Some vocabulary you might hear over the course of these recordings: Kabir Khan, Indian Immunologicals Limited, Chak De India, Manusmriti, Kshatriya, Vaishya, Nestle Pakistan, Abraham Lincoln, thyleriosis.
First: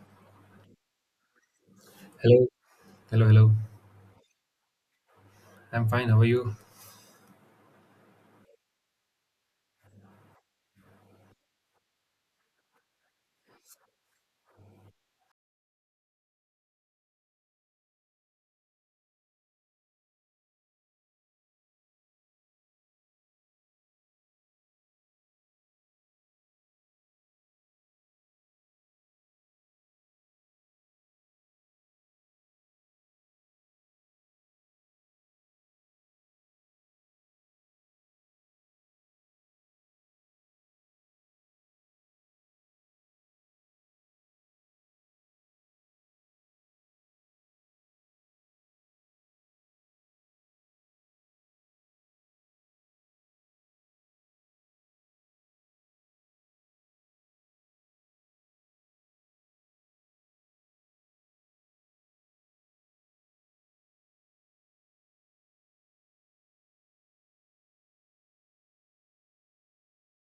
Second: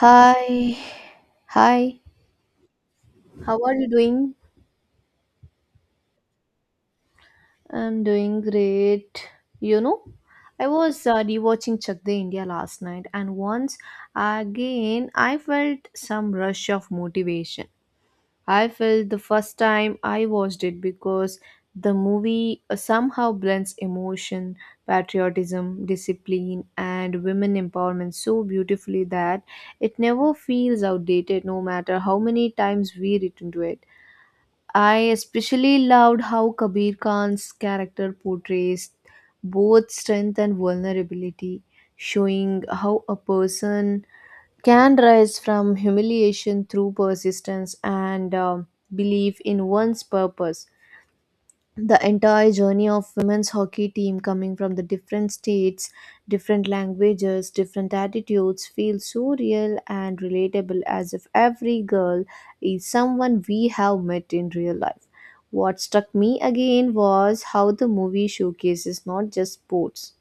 Hi, hi, Hello, hello, hello. how are you doing? I'm fine. How are you? I'm doing great. You know, I was rewatching Chak De India last night, and once again I felt some rush of motivation. I felt the first time I watched it because the movie somehow blends emotion, patriotism, discipline, and women empowerment so beautifully that it never feels outdated, no matter how many times we return to it. I especially loved how Kabir Khan's character portrays both strength and vulnerability, showing how a person can rise from humiliation through persistence and belief in one's purpose. The entire journey of women's hockey team coming from the different states, different languages, different attitudes feels so real and relatable, as if every girl is someone we have met in real life. What struck me again was how the movie showcases not just sports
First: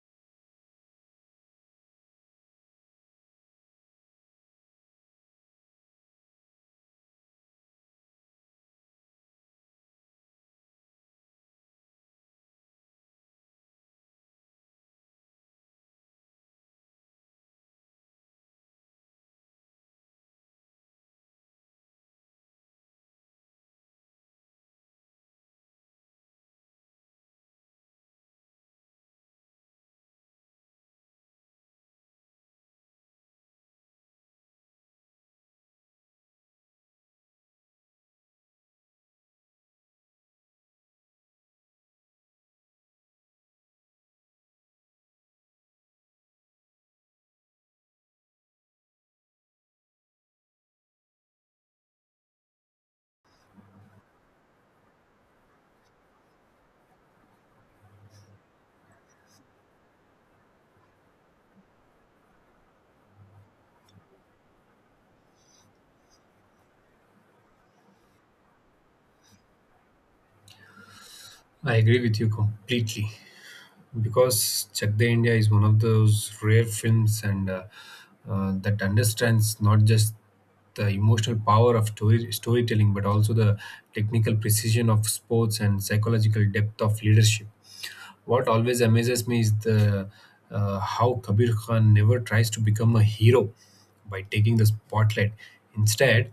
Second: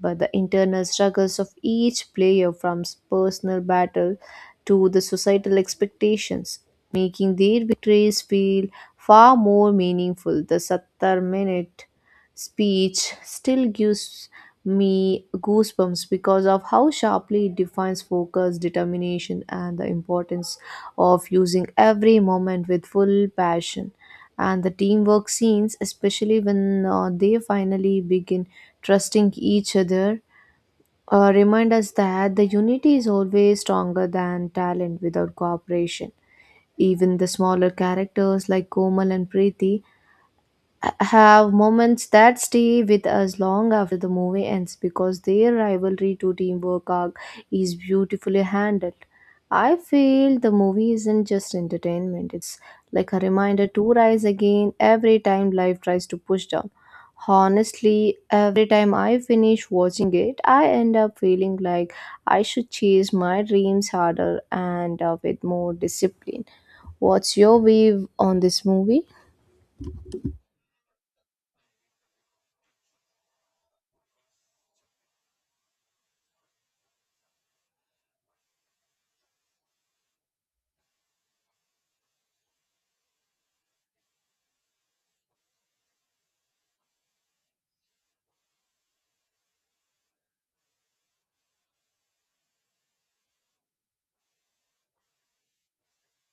but the internal struggles of each player, from personal battle to the societal expectations, making their victories feel far more meaningful. The 70-minute speech still gives me goosebumps because of how sharply it defines focus, determination, and the importance of using every moment with full passion. And the teamwork scenes, especially when they finally begin trusting each other, remind us that the unity is always stronger than talent without cooperation. Even the smaller characters like Komal and Preeti have moments that stay with us long after the movie ends because their rivalry to teamwork arc is beautifully handled. I feel the movie isn't just entertainment, it's like a reminder to rise again every time life tries to push down. Honestly, every time I finish watching it, I end up feeling like I should chase my dreams harder and with more discipline. What's your view on this movie? I agree with you completely because Chak De India is one of those rare films and that understands not just the emotional power of story, storytelling but also the technical precision of sports and psychological depth of leadership. What always amazes me is the how Kabir Khan never tries to become a hero by taking the spotlight. Instead,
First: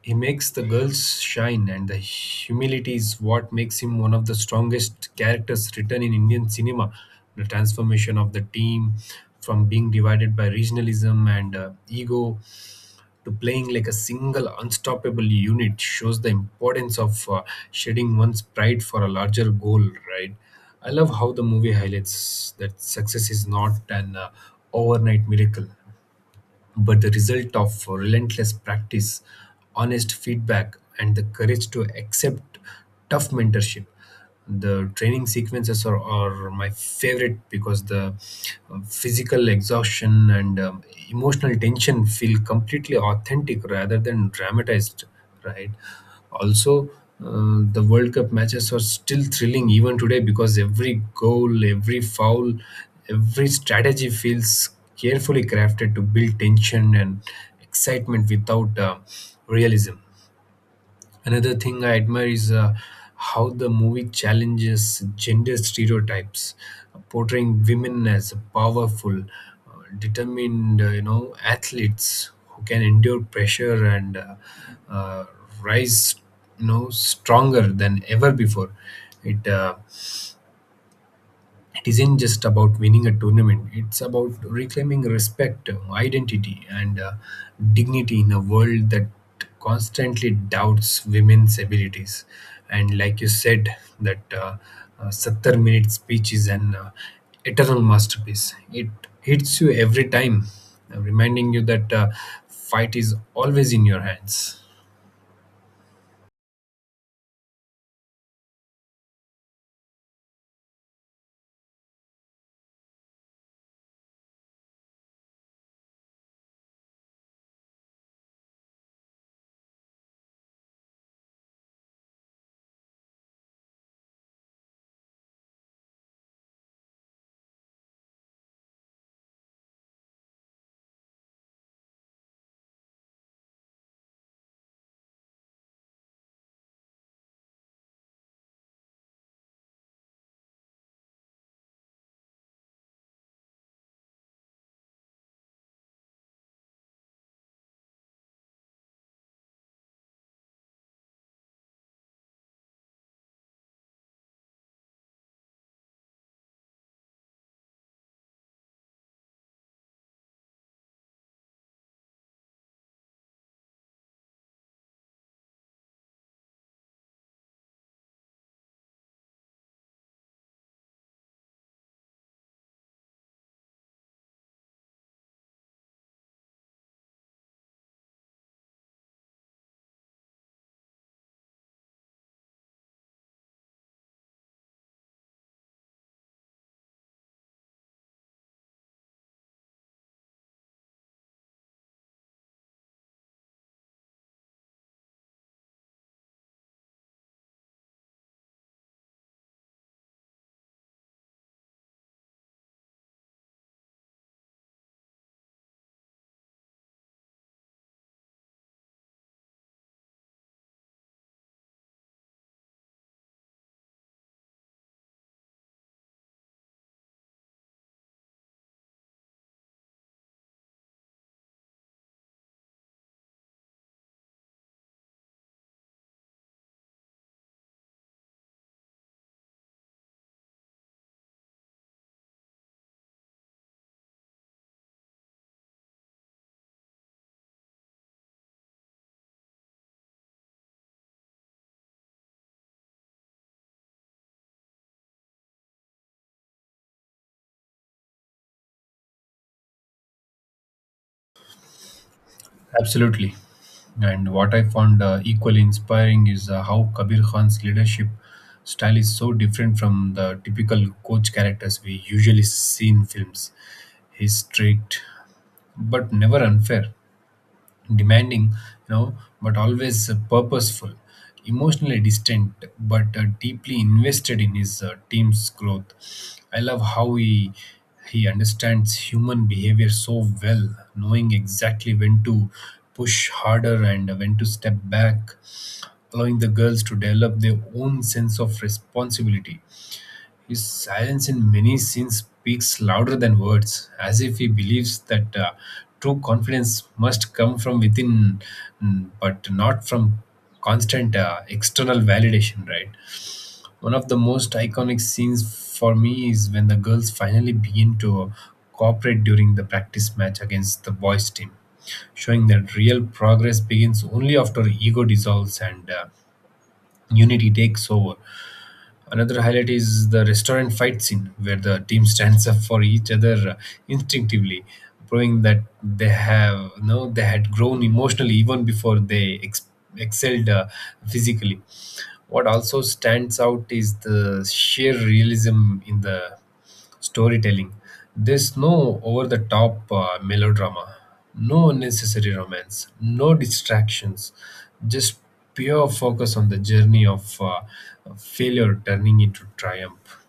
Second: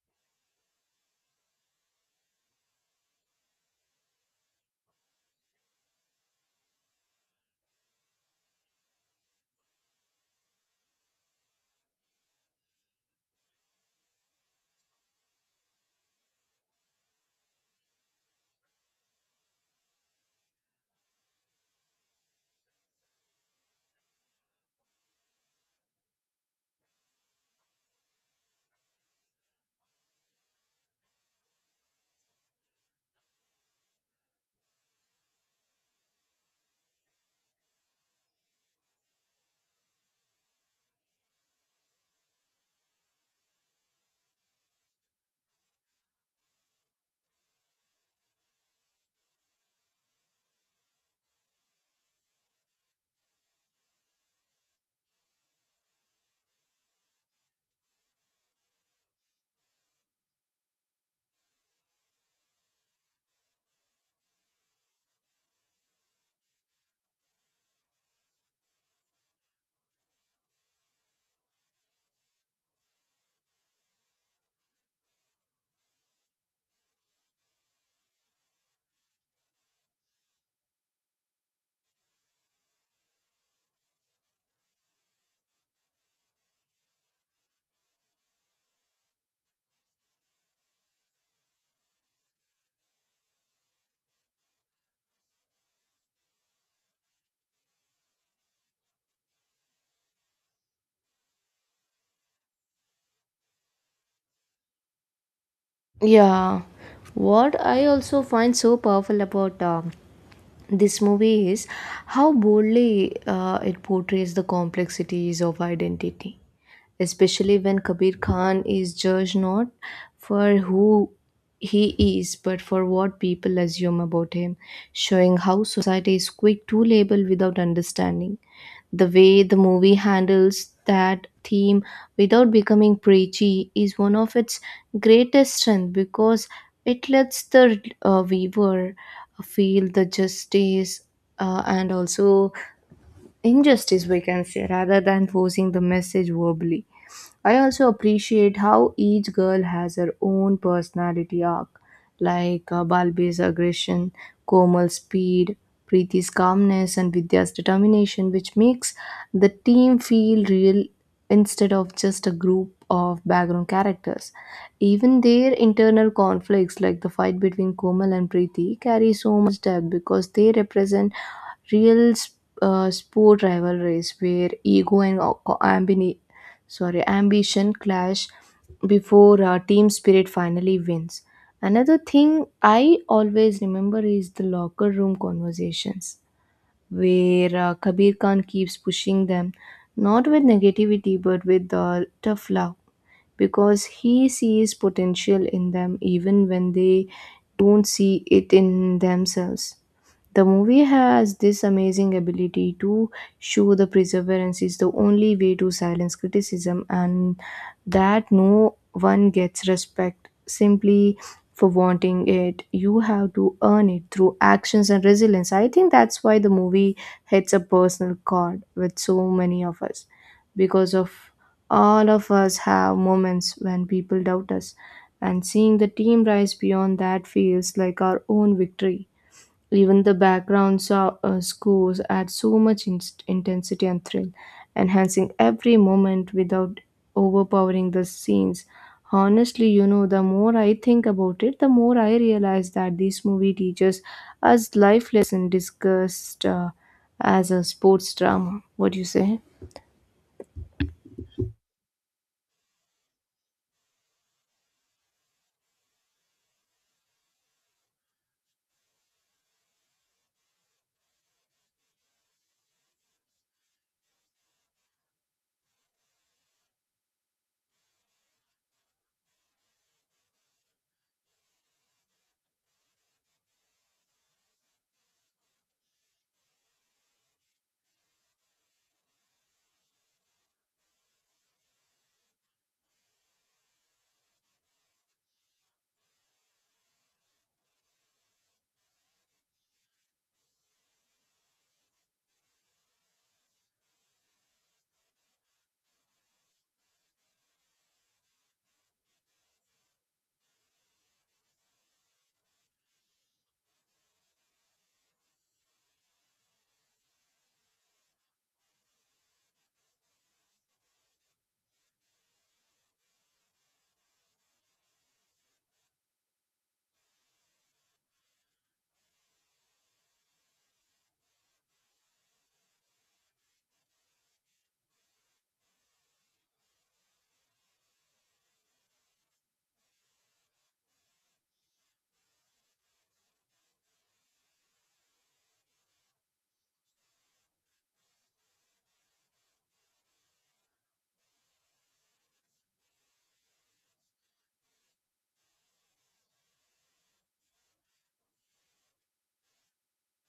he makes the girls shine, and the humility is what makes him one of the strongest characters written in Indian cinema. The transformation of the team from being divided by regionalism and ego to playing like a single unstoppable unit shows the importance of shedding one's pride for a larger goal, right? I love how the movie highlights that success is not an overnight miracle but the result of relentless practice, honest feedback, and the courage to accept tough mentorship. The training sequences are my favorite because the physical exhaustion and emotional tension feel completely authentic rather than dramatized, right? Also, the World Cup matches are still thrilling even today because every goal, every foul, every strategy feels carefully crafted to build tension and excitement without realism. Another thing I admire is how the movie challenges gender stereotypes, portraying women as powerful, determined, you know, athletes who can endure pressure and uh, rise, you know, stronger than ever before. It uh, it isn't just about winning a tournament. It's about reclaiming respect, identity, and dignity in a world that constantly doubts women's abilities. And like you said, that 70-minute speech is an eternal masterpiece. It hits you every time, reminding you that fight is always in your hands. Yeah, what I also find so powerful about this movie is how boldly it portrays the complexities of identity, especially when Kabir Khan is judged not for who he is but for what people assume about him, showing how society is quick to label without understanding. The way the movie handles that theme without becoming preachy is one of its greatest strength, because it lets the viewer feel the justice and also injustice, we can say, rather than forcing the message verbally. I also appreciate how each girl has her own personality arc, like Balbe's aggression, Komal's speed, Preeti's calmness, and Vidya's determination, which makes the team feel real instead of just a group of background characters. Even their internal conflicts, like the fight between Komal and Preeti, carry so much depth because they represent real sport rivalries where ego and ambition clash before team spirit finally wins. Another thing I always remember is the locker room conversations where Kabir Khan keeps pushing them, not with negativity but with tough love, because he sees potential in them even when they don't see it in themselves. The movie has this amazing ability to show the perseverance is the only way to silence criticism, and that no one gets respect simply for wanting it. You have to earn it through actions and resilience. I think that's why the movie hits a personal chord with so many of us, because of all of us have moments when people doubt us, and seeing the team rise beyond that feels like our own victory. Even the background scores add so much intensity and thrill, enhancing every moment without overpowering the scenes. Honestly, you know, the more I think about it, the more I realize that this movie teaches us life lesson discussed as a sports drama. What do you say? Absolutely. And what I found equally inspiring is how Kabir Khan's leadership style is so different from the typical coach characters we usually see in films. He's strict but never unfair, demanding, you know, but always purposeful, emotionally distant but deeply invested in his team's growth. I love how he understands human behavior so well, knowing exactly when to push harder and when to step back, allowing the girls to develop their own sense of responsibility. His silence in many scenes speaks louder than words, as if he believes that true confidence must come from within, mm, but not from constant external validation, right? One of the most iconic scenes for me is when the girls finally begin to cooperate during the practice match against the boys' team, showing that real progress begins only after ego dissolves and unity takes over. Another highlight is the restaurant fight scene, where the team stands up for each other instinctively, proving that they have no they had grown emotionally even before excelled physically. What also stands out is the sheer realism in the storytelling. There's no over the top melodrama, no unnecessary romance, no distractions, just pure focus on the journey of failure turning into triumph.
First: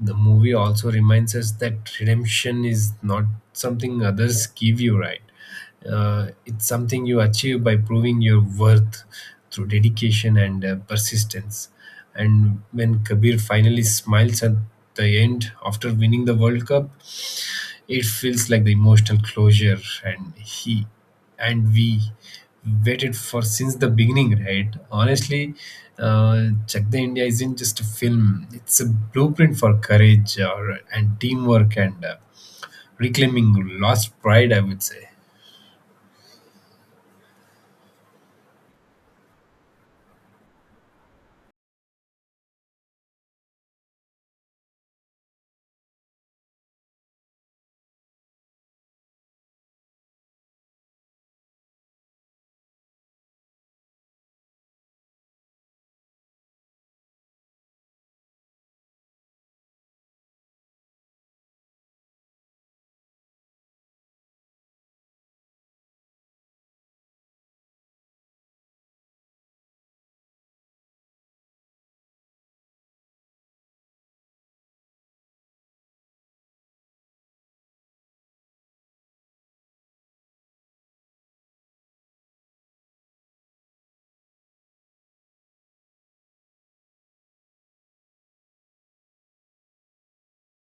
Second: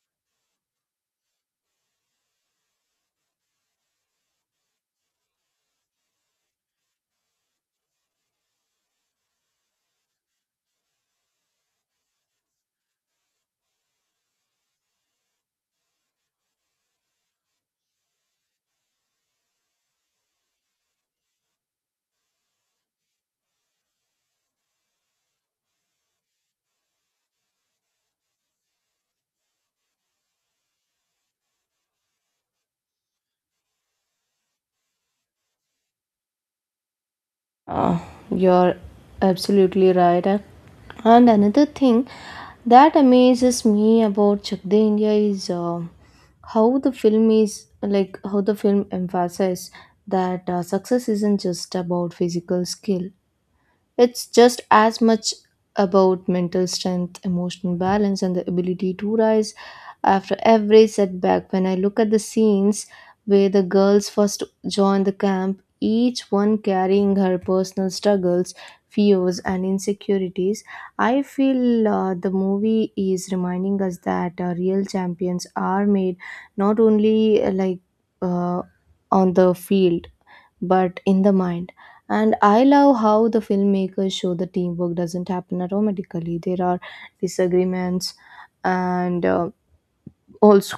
The movie also reminds us that redemption is not something others give you, right? It's something you achieve by proving your worth through dedication and persistence. And when Kabir finally smiles at the end after winning the World Cup, it feels like the emotional closure and he and we waited for since the beginning, right? Honestly, Chak De India isn't just a film; it's a blueprint for courage or, and teamwork and reclaiming lost pride, I would say. Uh, you're absolutely right. And another thing that amazes me about Chak De India is how the film is, like how the film emphasizes that success isn't just about physical skill. It's just as much about mental strength, emotional balance, and the ability to rise after every setback. When I look at the scenes where the girls first join the camp, each one carrying her personal struggles, fears, and insecurities, I feel the movie is reminding us that real champions are made not only uh, on the field but in the mind. And I love how the filmmakers show the teamwork doesn't happen automatically. There are disagreements and also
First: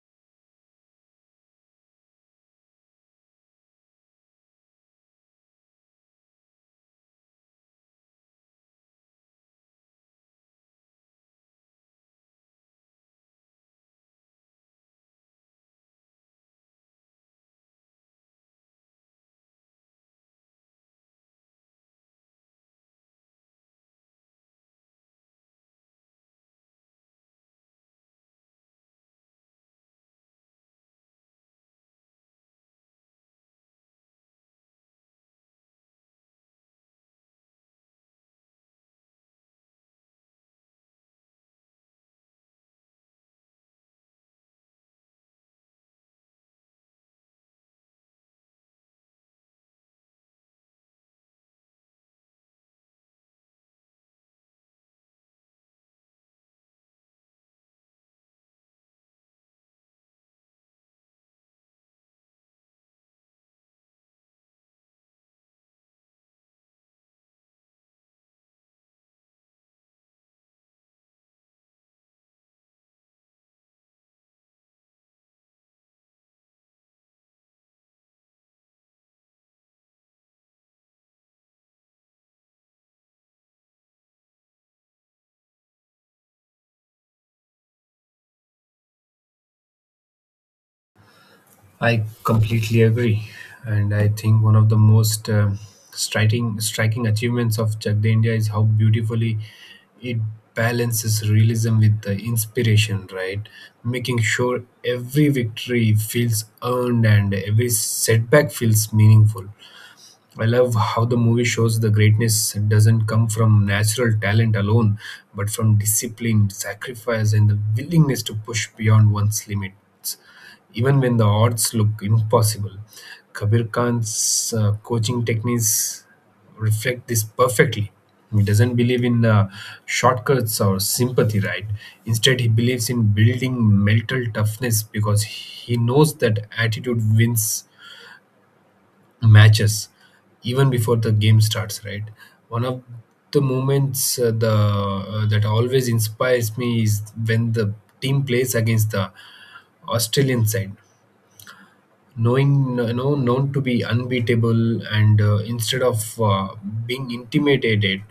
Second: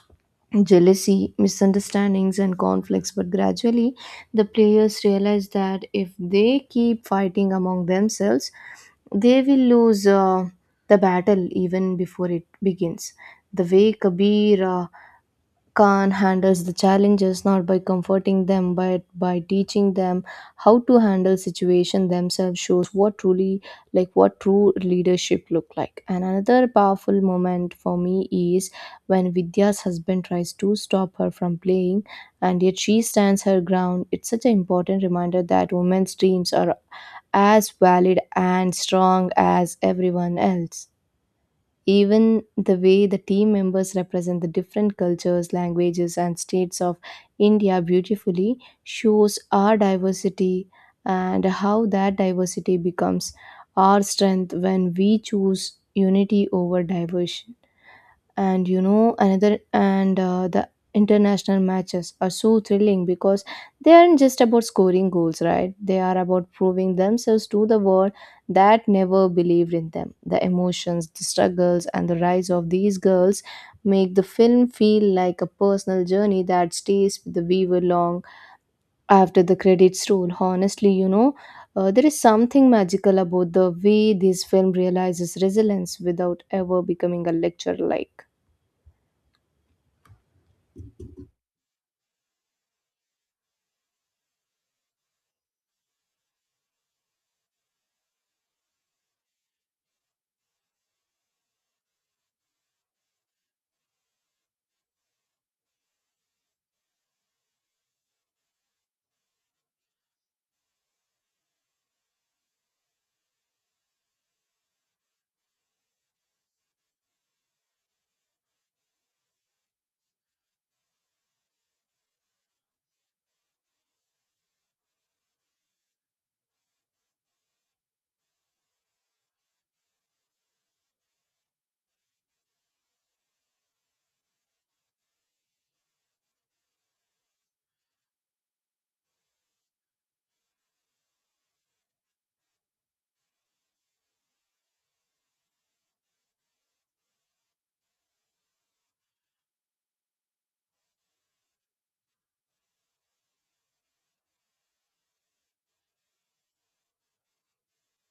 jealousy, misunderstandings, and conflicts. But gradually, the players realize that if they keep fighting among themselves, they will lose the battle even before it begins. The way Kabir Khan handles the challenges not by comforting them but by teaching them how to handle situation themselves shows what truly, like what true leadership look like. And another powerful moment for me is when Vidya's husband tries to stop her from playing and yet she stands her ground. It's such an important reminder that women's dreams are as valid and strong as everyone else. Even the way the team members represent the different cultures, languages, and states of India beautifully shows our diversity, and how that diversity becomes our strength when we choose unity over diversion. And you know, another, and the international matches are so thrilling because they aren't just about scoring goals, right? They are about proving themselves to the world that never believed in them. The emotions, the struggles, and the rise of these girls make the film feel like a personal journey that stays with the viewer long after the credits roll. Honestly, you know, there is something magical about the way this film realizes resilience without ever becoming a lecture, like. I completely agree, and I think one of the most striking achievements of Chakde India is how beautifully it balances realism with the inspiration, right? Making sure every victory feels earned and every setback feels meaningful. I love how the movie shows the greatness doesn't come from natural talent alone, but from discipline, sacrifice, and the willingness to push beyond one's limits, even when the odds look impossible. Kabir Khan's coaching techniques reflect this perfectly. He doesn't believe in shortcuts or sympathy, right? Instead, he believes in building mental toughness because he knows that attitude wins matches even before the game starts, right? One of the moments the that always inspires me is when the team plays against the Australian side, knowing, you know, known to be unbeatable, and instead of being intimidated,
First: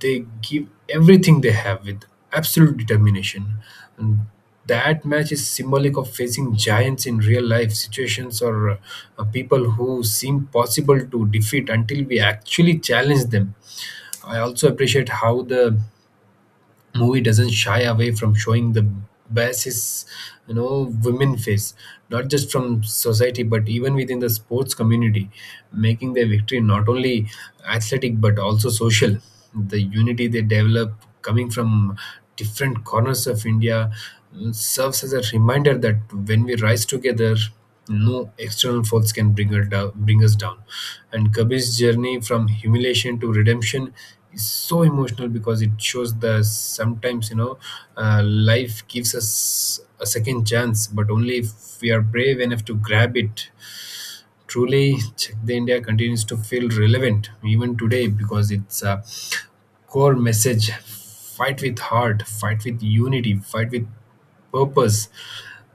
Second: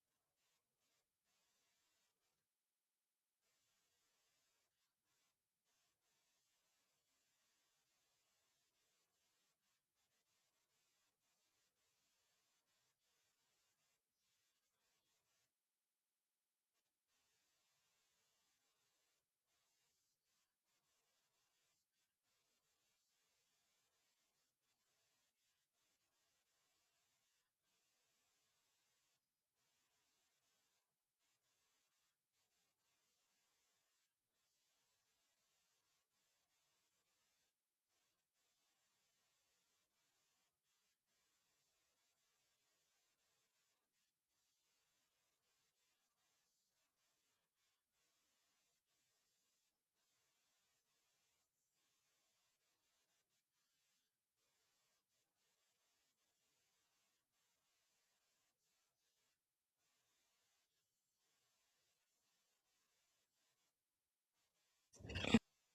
they give everything they have with absolute determination. And that match is symbolic of facing giants in real life situations, or people who seem possible to defeat until we actually challenge them. I also appreciate how the movie doesn't shy away from showing the basis, you know, women face, not just from society but even within the sports community, making their victory not only athletic but also social. The unity they develop, coming from different corners of India, serves as a reminder that when we rise together, no external faults can bring us down. And Kabir's journey from humiliation to redemption is so emotional because it shows the sometimes, you know, life gives us a second chance, but only if we are brave enough to grab it. Truly, Check the India continues to feel relevant even today because it's a core message: fight with heart, fight with unity, fight with purpose.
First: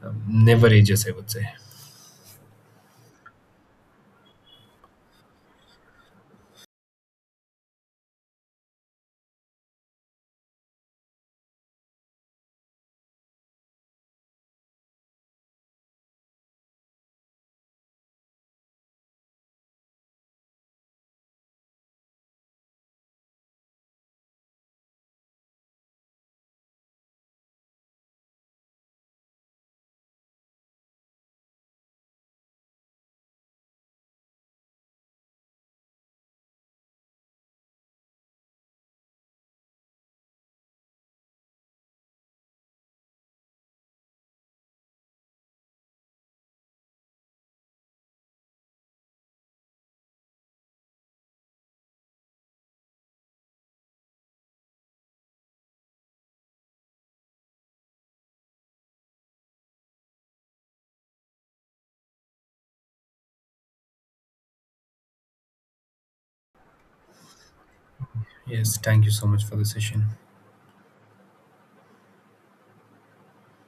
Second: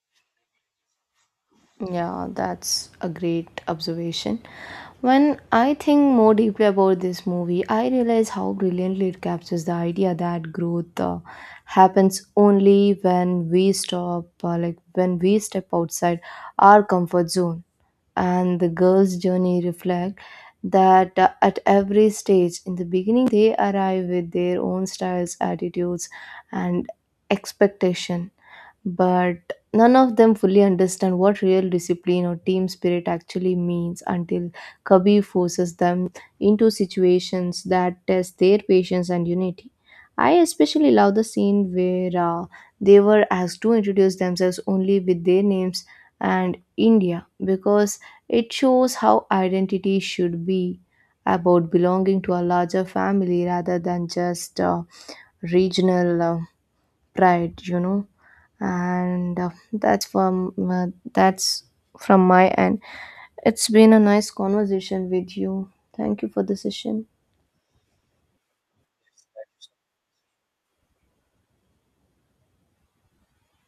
Never ages, I would say. Yeah, that's a great observation. When I think more deeply about this movie, I realize how brilliantly it captures the idea that growth happens only when we stop, like when we step outside our comfort zone. And the girl's journey reflect that at every stage. In the beginning, they arrive with their own styles, attitudes, and expectation, but none of them fully understand what real discipline or team spirit actually means until Kabir forces them into situations that test their patience and unity. I especially love the scene where they were asked to introduce themselves only with their names and India, because it shows how identity should be about belonging to a larger family rather than just regional pride, you know. And that's from my end. It's been a nice conversation with you. Thank you for the session. Yes, thank you so much for the session.